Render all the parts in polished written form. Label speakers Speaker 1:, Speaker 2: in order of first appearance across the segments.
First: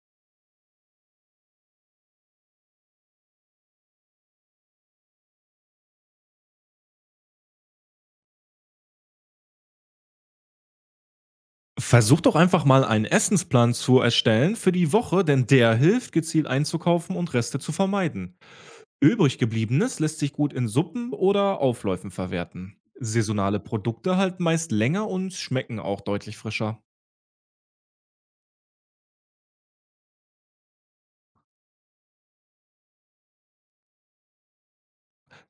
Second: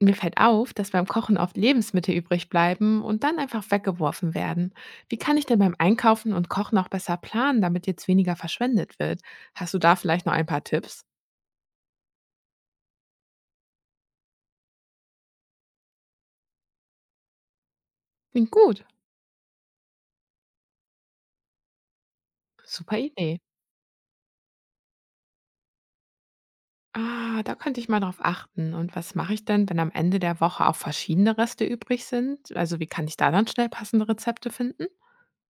Speaker 1: Mir fällt auf, dass beim Kochen oft Lebensmittel übrig bleiben und dann einfach weggeworfen werden. Wie kann ich denn beim Einkaufen und Kochen auch besser planen, damit jetzt weniger verschwendet wird? Hast du da vielleicht noch ein paar Tipps?
Speaker 2: Versuch doch einfach mal einen Essensplan zu erstellen für die Woche, denn der hilft, gezielt einzukaufen und Reste zu vermeiden.
Speaker 1: Klingt gut.
Speaker 2: Übrig gebliebenes lässt sich gut in Suppen oder Aufläufen verwerten.
Speaker 1: Super Idee.
Speaker 2: Saisonale Produkte halten meist länger und schmecken auch deutlich frischer.
Speaker 1: Ah, da könnte ich mal drauf achten. Und was mache ich denn, wenn am Ende der Woche auch verschiedene Reste übrig sind? Also wie kann ich da dann schnell passende Rezepte finden?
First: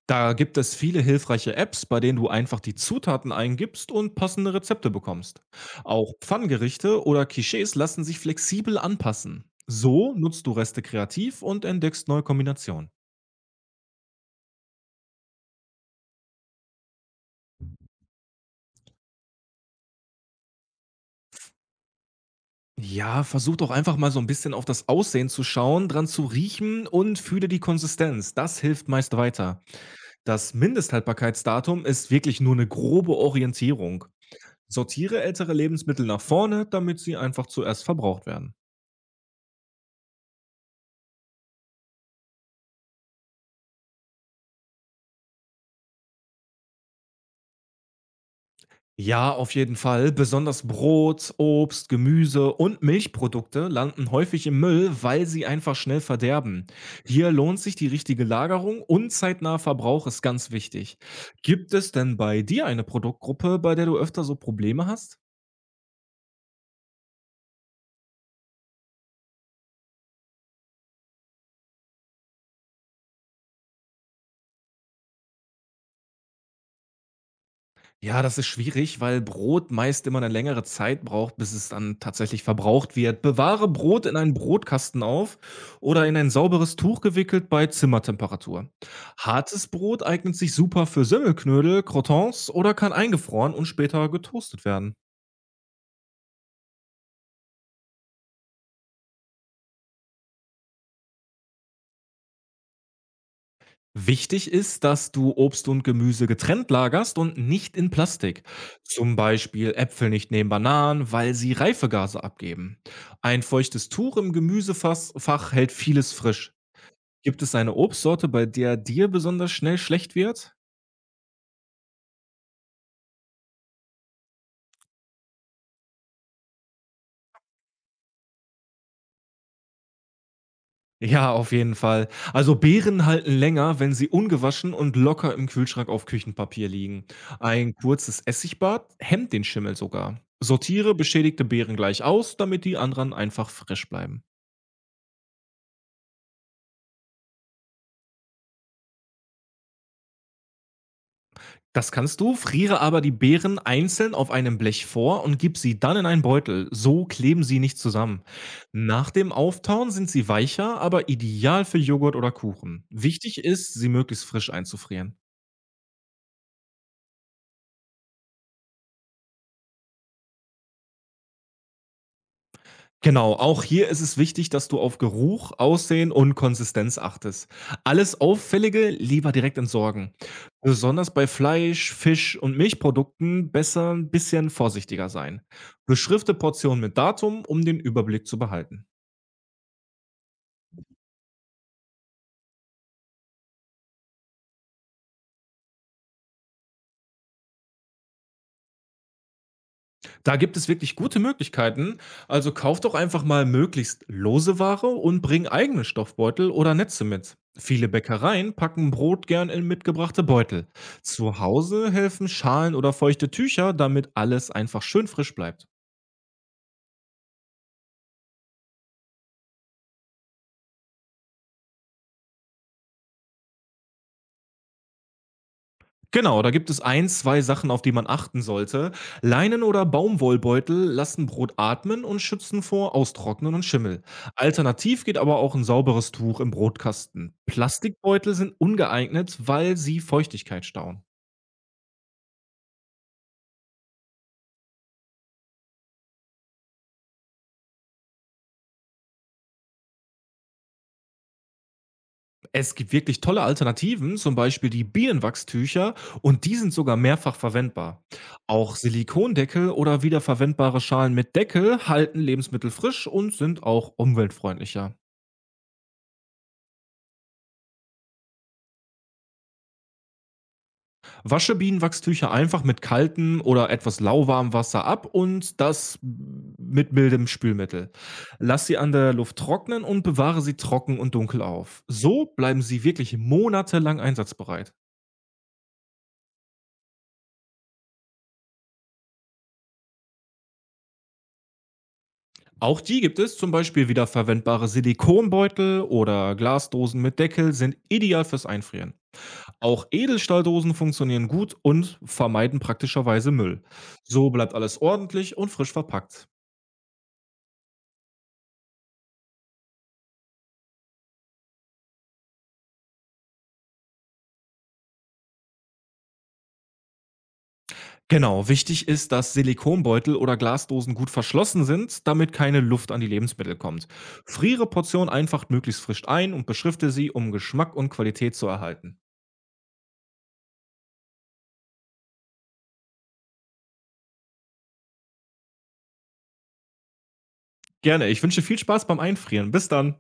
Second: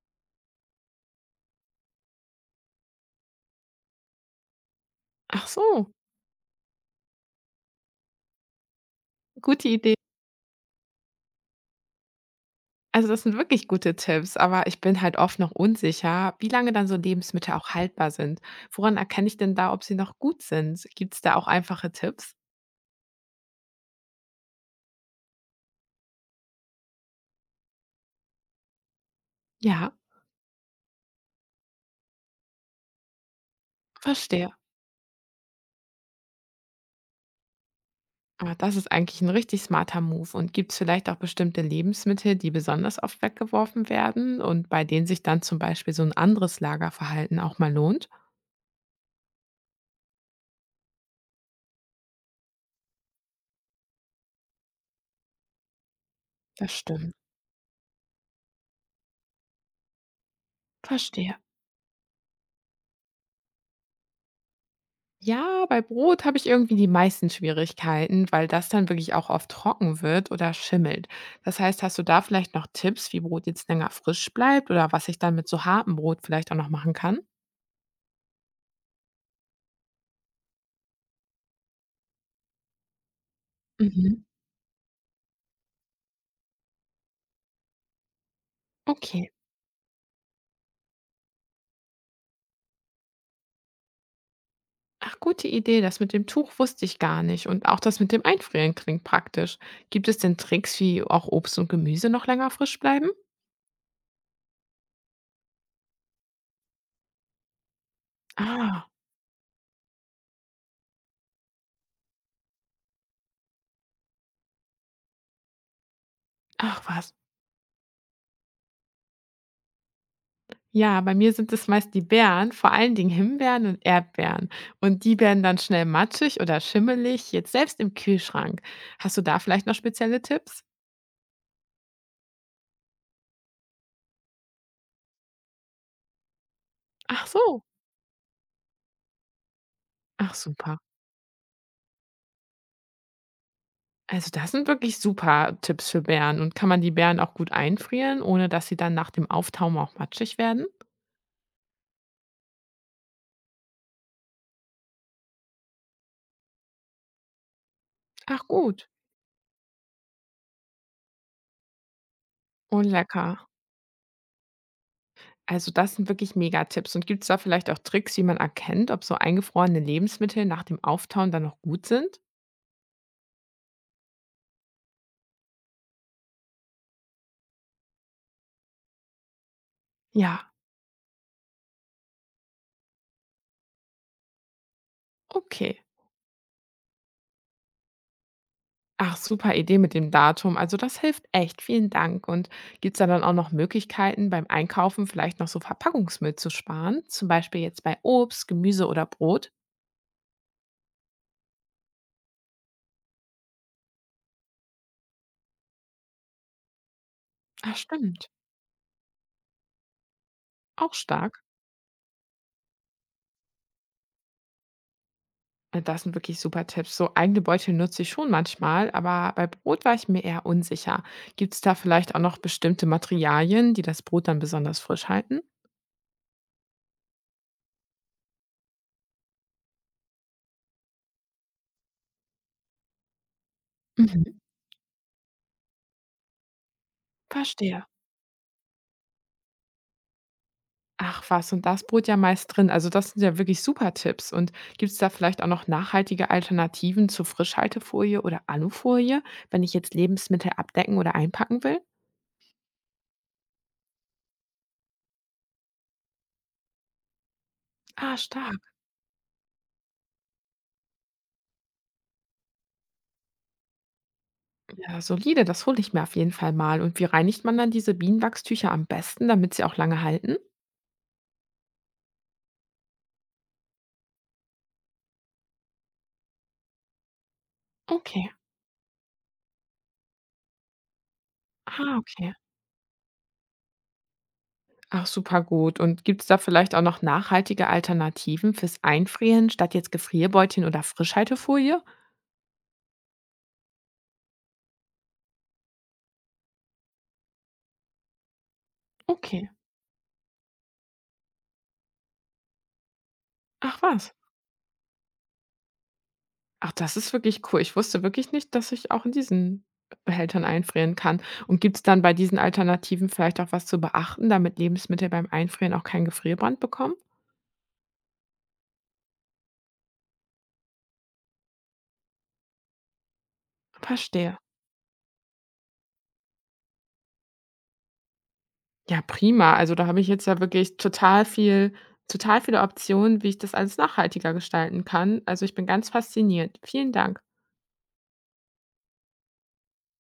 Speaker 2: Da gibt es viele hilfreiche Apps, bei denen du einfach die Zutaten eingibst und passende Rezepte bekommst.
Speaker 1: Ach so,
Speaker 2: Auch Pfanngerichte oder Quichés lassen sich flexibel anpassen.
Speaker 1: gute Idee.
Speaker 2: So nutzt du Reste kreativ und entdeckst neue Kombinationen.
Speaker 1: Also, das sind wirklich gute Tipps, aber ich bin halt oft noch unsicher, wie lange dann so Lebensmittel auch haltbar sind. Woran erkenne ich denn da, ob sie noch gut sind? Gibt es da auch einfache Tipps?
Speaker 2: Ja, versuch doch einfach mal so ein bisschen auf das Aussehen zu schauen, dran zu riechen und fühle die Konsistenz. Das hilft meist weiter.
Speaker 1: Ja,
Speaker 2: Das Mindesthaltbarkeitsdatum ist wirklich nur eine grobe Orientierung.
Speaker 1: verstehe.
Speaker 2: Sortiere ältere Lebensmittel nach vorne, damit sie einfach zuerst verbraucht werden.
Speaker 1: Aber das ist eigentlich ein richtig smarter Move. Und gibt es vielleicht auch bestimmte Lebensmittel, die besonders oft weggeworfen werden und bei denen sich dann zum Beispiel so ein anderes Lagerverhalten auch mal lohnt?
Speaker 2: Ja, auf jeden Fall. Besonders Brot, Obst, Gemüse und Milchprodukte landen häufig im Müll, weil sie einfach schnell verderben.
Speaker 1: Das stimmt.
Speaker 2: Hier lohnt sich die richtige Lagerung und zeitnaher Verbrauch ist ganz wichtig.
Speaker 1: Verstehe.
Speaker 2: Gibt es denn bei dir eine Produktgruppe, bei der du öfter so Probleme hast?
Speaker 1: Ja, bei Brot habe ich irgendwie die meisten Schwierigkeiten, weil das dann wirklich auch oft trocken wird oder schimmelt. Das heißt, hast du da vielleicht noch Tipps, wie Brot jetzt länger frisch bleibt oder was ich dann mit so hartem Brot vielleicht auch noch machen kann?
Speaker 2: Ja, das ist schwierig, weil Brot meist immer eine längere Zeit braucht, bis es dann tatsächlich verbraucht wird. Bewahre Brot in
Speaker 1: Mhm.
Speaker 2: einen Brotkasten auf oder in ein sauberes Tuch gewickelt bei Zimmertemperatur.
Speaker 1: Okay.
Speaker 2: Hartes Brot eignet sich super für Semmelknödel, Croutons oder kann eingefroren und später getoastet werden.
Speaker 1: Ach, gute Idee. Das mit dem Tuch wusste ich gar nicht. Und auch das mit dem Einfrieren klingt praktisch. Gibt es denn Tricks, wie auch Obst und Gemüse noch länger frisch bleiben?
Speaker 2: Wichtig ist, dass du Obst und Gemüse getrennt lagerst und nicht in Plastik.
Speaker 1: Ah,
Speaker 2: Zum Beispiel Äpfel nicht neben Bananen, weil sie Reifegase abgeben. Ein feuchtes Tuch im Gemüsefach hält vieles frisch.
Speaker 1: ach was.
Speaker 2: Gibt es eine Obstsorte, bei der dir besonders schnell schlecht wird?
Speaker 1: Ja, bei mir sind es meist die Beeren, vor allen Dingen Himbeeren und Erdbeeren. Und die werden dann schnell matschig oder schimmelig, jetzt selbst im Kühlschrank. Hast du da vielleicht noch spezielle Tipps?
Speaker 2: Ja, auf jeden Fall. Also Beeren halten länger, wenn sie ungewaschen und locker im Kühlschrank auf Küchenpapier liegen.
Speaker 1: Ach so.
Speaker 2: Ein kurzes Essigbad hemmt den Schimmel sogar.
Speaker 1: Ach super.
Speaker 2: Sortiere beschädigte Beeren gleich aus, damit die anderen einfach frisch bleiben.
Speaker 1: Also das sind wirklich super Tipps für Beeren. Und kann man die Beeren auch gut einfrieren, ohne dass sie dann nach dem Auftauen auch matschig werden?
Speaker 2: Das kannst du, friere aber die Beeren einzeln auf einem Blech vor und gib sie dann in einen Beutel. So kleben sie nicht zusammen.
Speaker 1: Ach gut.
Speaker 2: Nach dem Auftauen sind sie weicher, aber ideal für Joghurt oder Kuchen.
Speaker 1: Und
Speaker 2: Wichtig
Speaker 1: lecker.
Speaker 2: ist, sie möglichst frisch einzufrieren.
Speaker 1: Also das sind wirklich Mega-Tipps. Und gibt es da vielleicht auch Tricks, wie man erkennt, ob so eingefrorene Lebensmittel nach dem Auftauen dann noch gut sind?
Speaker 2: Genau, auch hier ist es wichtig, dass du auf Geruch, Aussehen und Konsistenz achtest. Alles Auffällige lieber direkt entsorgen.
Speaker 1: Ja,
Speaker 2: Besonders bei Fleisch, Fisch und Milchprodukten besser ein bisschen vorsichtiger sein.
Speaker 1: okay.
Speaker 2: Beschrifte Portionen mit Datum, um den Überblick zu behalten.
Speaker 1: Ach, super Idee mit dem Datum. Also das hilft echt. Vielen Dank. Und gibt's da dann auch noch Möglichkeiten, beim Einkaufen vielleicht noch so Verpackungsmüll zu sparen? Zum Beispiel jetzt bei Obst, Gemüse oder Brot?
Speaker 2: Da gibt es wirklich gute Möglichkeiten. Also kauf doch einfach mal möglichst lose Ware und bring eigene Stoffbeutel oder Netze mit.
Speaker 1: Ach,
Speaker 2: Viele
Speaker 1: stimmt.
Speaker 2: Bäckereien packen Brot gern in mitgebrachte Beutel.
Speaker 1: Auch
Speaker 2: Zu
Speaker 1: stark.
Speaker 2: Hause helfen Schalen oder feuchte Tücher, damit alles einfach schön frisch bleibt.
Speaker 1: Das sind wirklich super Tipps. So eigene Beutel nutze ich schon manchmal, aber bei Brot war ich mir eher unsicher. Gibt's da vielleicht auch noch bestimmte Materialien, die das Brot dann besonders frisch halten?
Speaker 2: Genau, da gibt es ein, 2 Sachen, auf die man achten sollte. Leinen oder Baumwollbeutel lassen Brot atmen und schützen vor Austrocknen und Schimmel.
Speaker 1: Mhm.
Speaker 2: Alternativ geht aber auch ein sauberes Tuch im Brotkasten.
Speaker 1: Verstehe.
Speaker 2: Plastikbeutel sind ungeeignet, weil sie Feuchtigkeit stauen.
Speaker 1: Ach was, und da ist Brot ja meist drin. Also das sind ja wirklich super Tipps. Und gibt es da vielleicht auch noch nachhaltige Alternativen zu Frischhaltefolie oder Alufolie, wenn ich jetzt Lebensmittel abdecken oder einpacken will?
Speaker 2: Es gibt wirklich tolle Alternativen, zum Beispiel die Bienenwachstücher und die sind sogar mehrfach verwendbar.
Speaker 1: Ah, stark.
Speaker 2: Auch Silikondeckel oder wiederverwendbare Schalen mit Deckel halten Lebensmittel frisch und sind auch umweltfreundlicher.
Speaker 1: Ja, solide, das hole ich mir auf jeden Fall mal. Und wie reinigt man dann diese Bienenwachstücher am besten, damit sie auch lange halten?
Speaker 2: Wasche Bienenwachstücher einfach mit kaltem oder etwas lauwarmem Wasser ab und das mit mildem Spülmittel.
Speaker 1: Okay.
Speaker 2: Lass sie an der Luft trocknen und bewahre sie trocken und dunkel auf.
Speaker 1: Ah,
Speaker 2: So
Speaker 1: okay.
Speaker 2: bleiben sie wirklich monatelang einsatzbereit.
Speaker 1: Ach, super gut. Und gibt es da vielleicht auch noch nachhaltige Alternativen fürs Einfrieren statt jetzt Gefrierbeutchen oder Frischhaltefolie?
Speaker 2: Auch die gibt es, zum Beispiel wiederverwendbare Silikonbeutel oder Glasdosen mit Deckel sind ideal fürs Einfrieren.
Speaker 1: Okay.
Speaker 2: Auch Edelstahldosen funktionieren gut und vermeiden praktischerweise Müll.
Speaker 1: Ach was.
Speaker 2: So bleibt alles ordentlich und frisch verpackt.
Speaker 1: Ach, das ist wirklich cool. Ich wusste wirklich nicht, dass ich auch in diesen Behältern einfrieren kann. Und gibt es dann bei diesen Alternativen vielleicht auch was zu beachten, damit Lebensmittel beim Einfrieren auch keinen Gefrierbrand bekommen?
Speaker 2: Genau, wichtig ist, dass Silikonbeutel oder Glasdosen gut verschlossen sind, damit keine Luft an die Lebensmittel kommt.
Speaker 1: Verstehe.
Speaker 2: Friere Portionen einfach möglichst frisch ein und beschrifte sie, um Geschmack und Qualität zu erhalten.
Speaker 1: Ja, prima. Also da habe ich jetzt ja wirklich total viele Optionen, wie ich das alles nachhaltiger gestalten kann. Also, ich bin ganz fasziniert. Vielen Dank.
Speaker 2: Gerne, ich wünsche viel Spaß beim Einfrieren. Bis dann.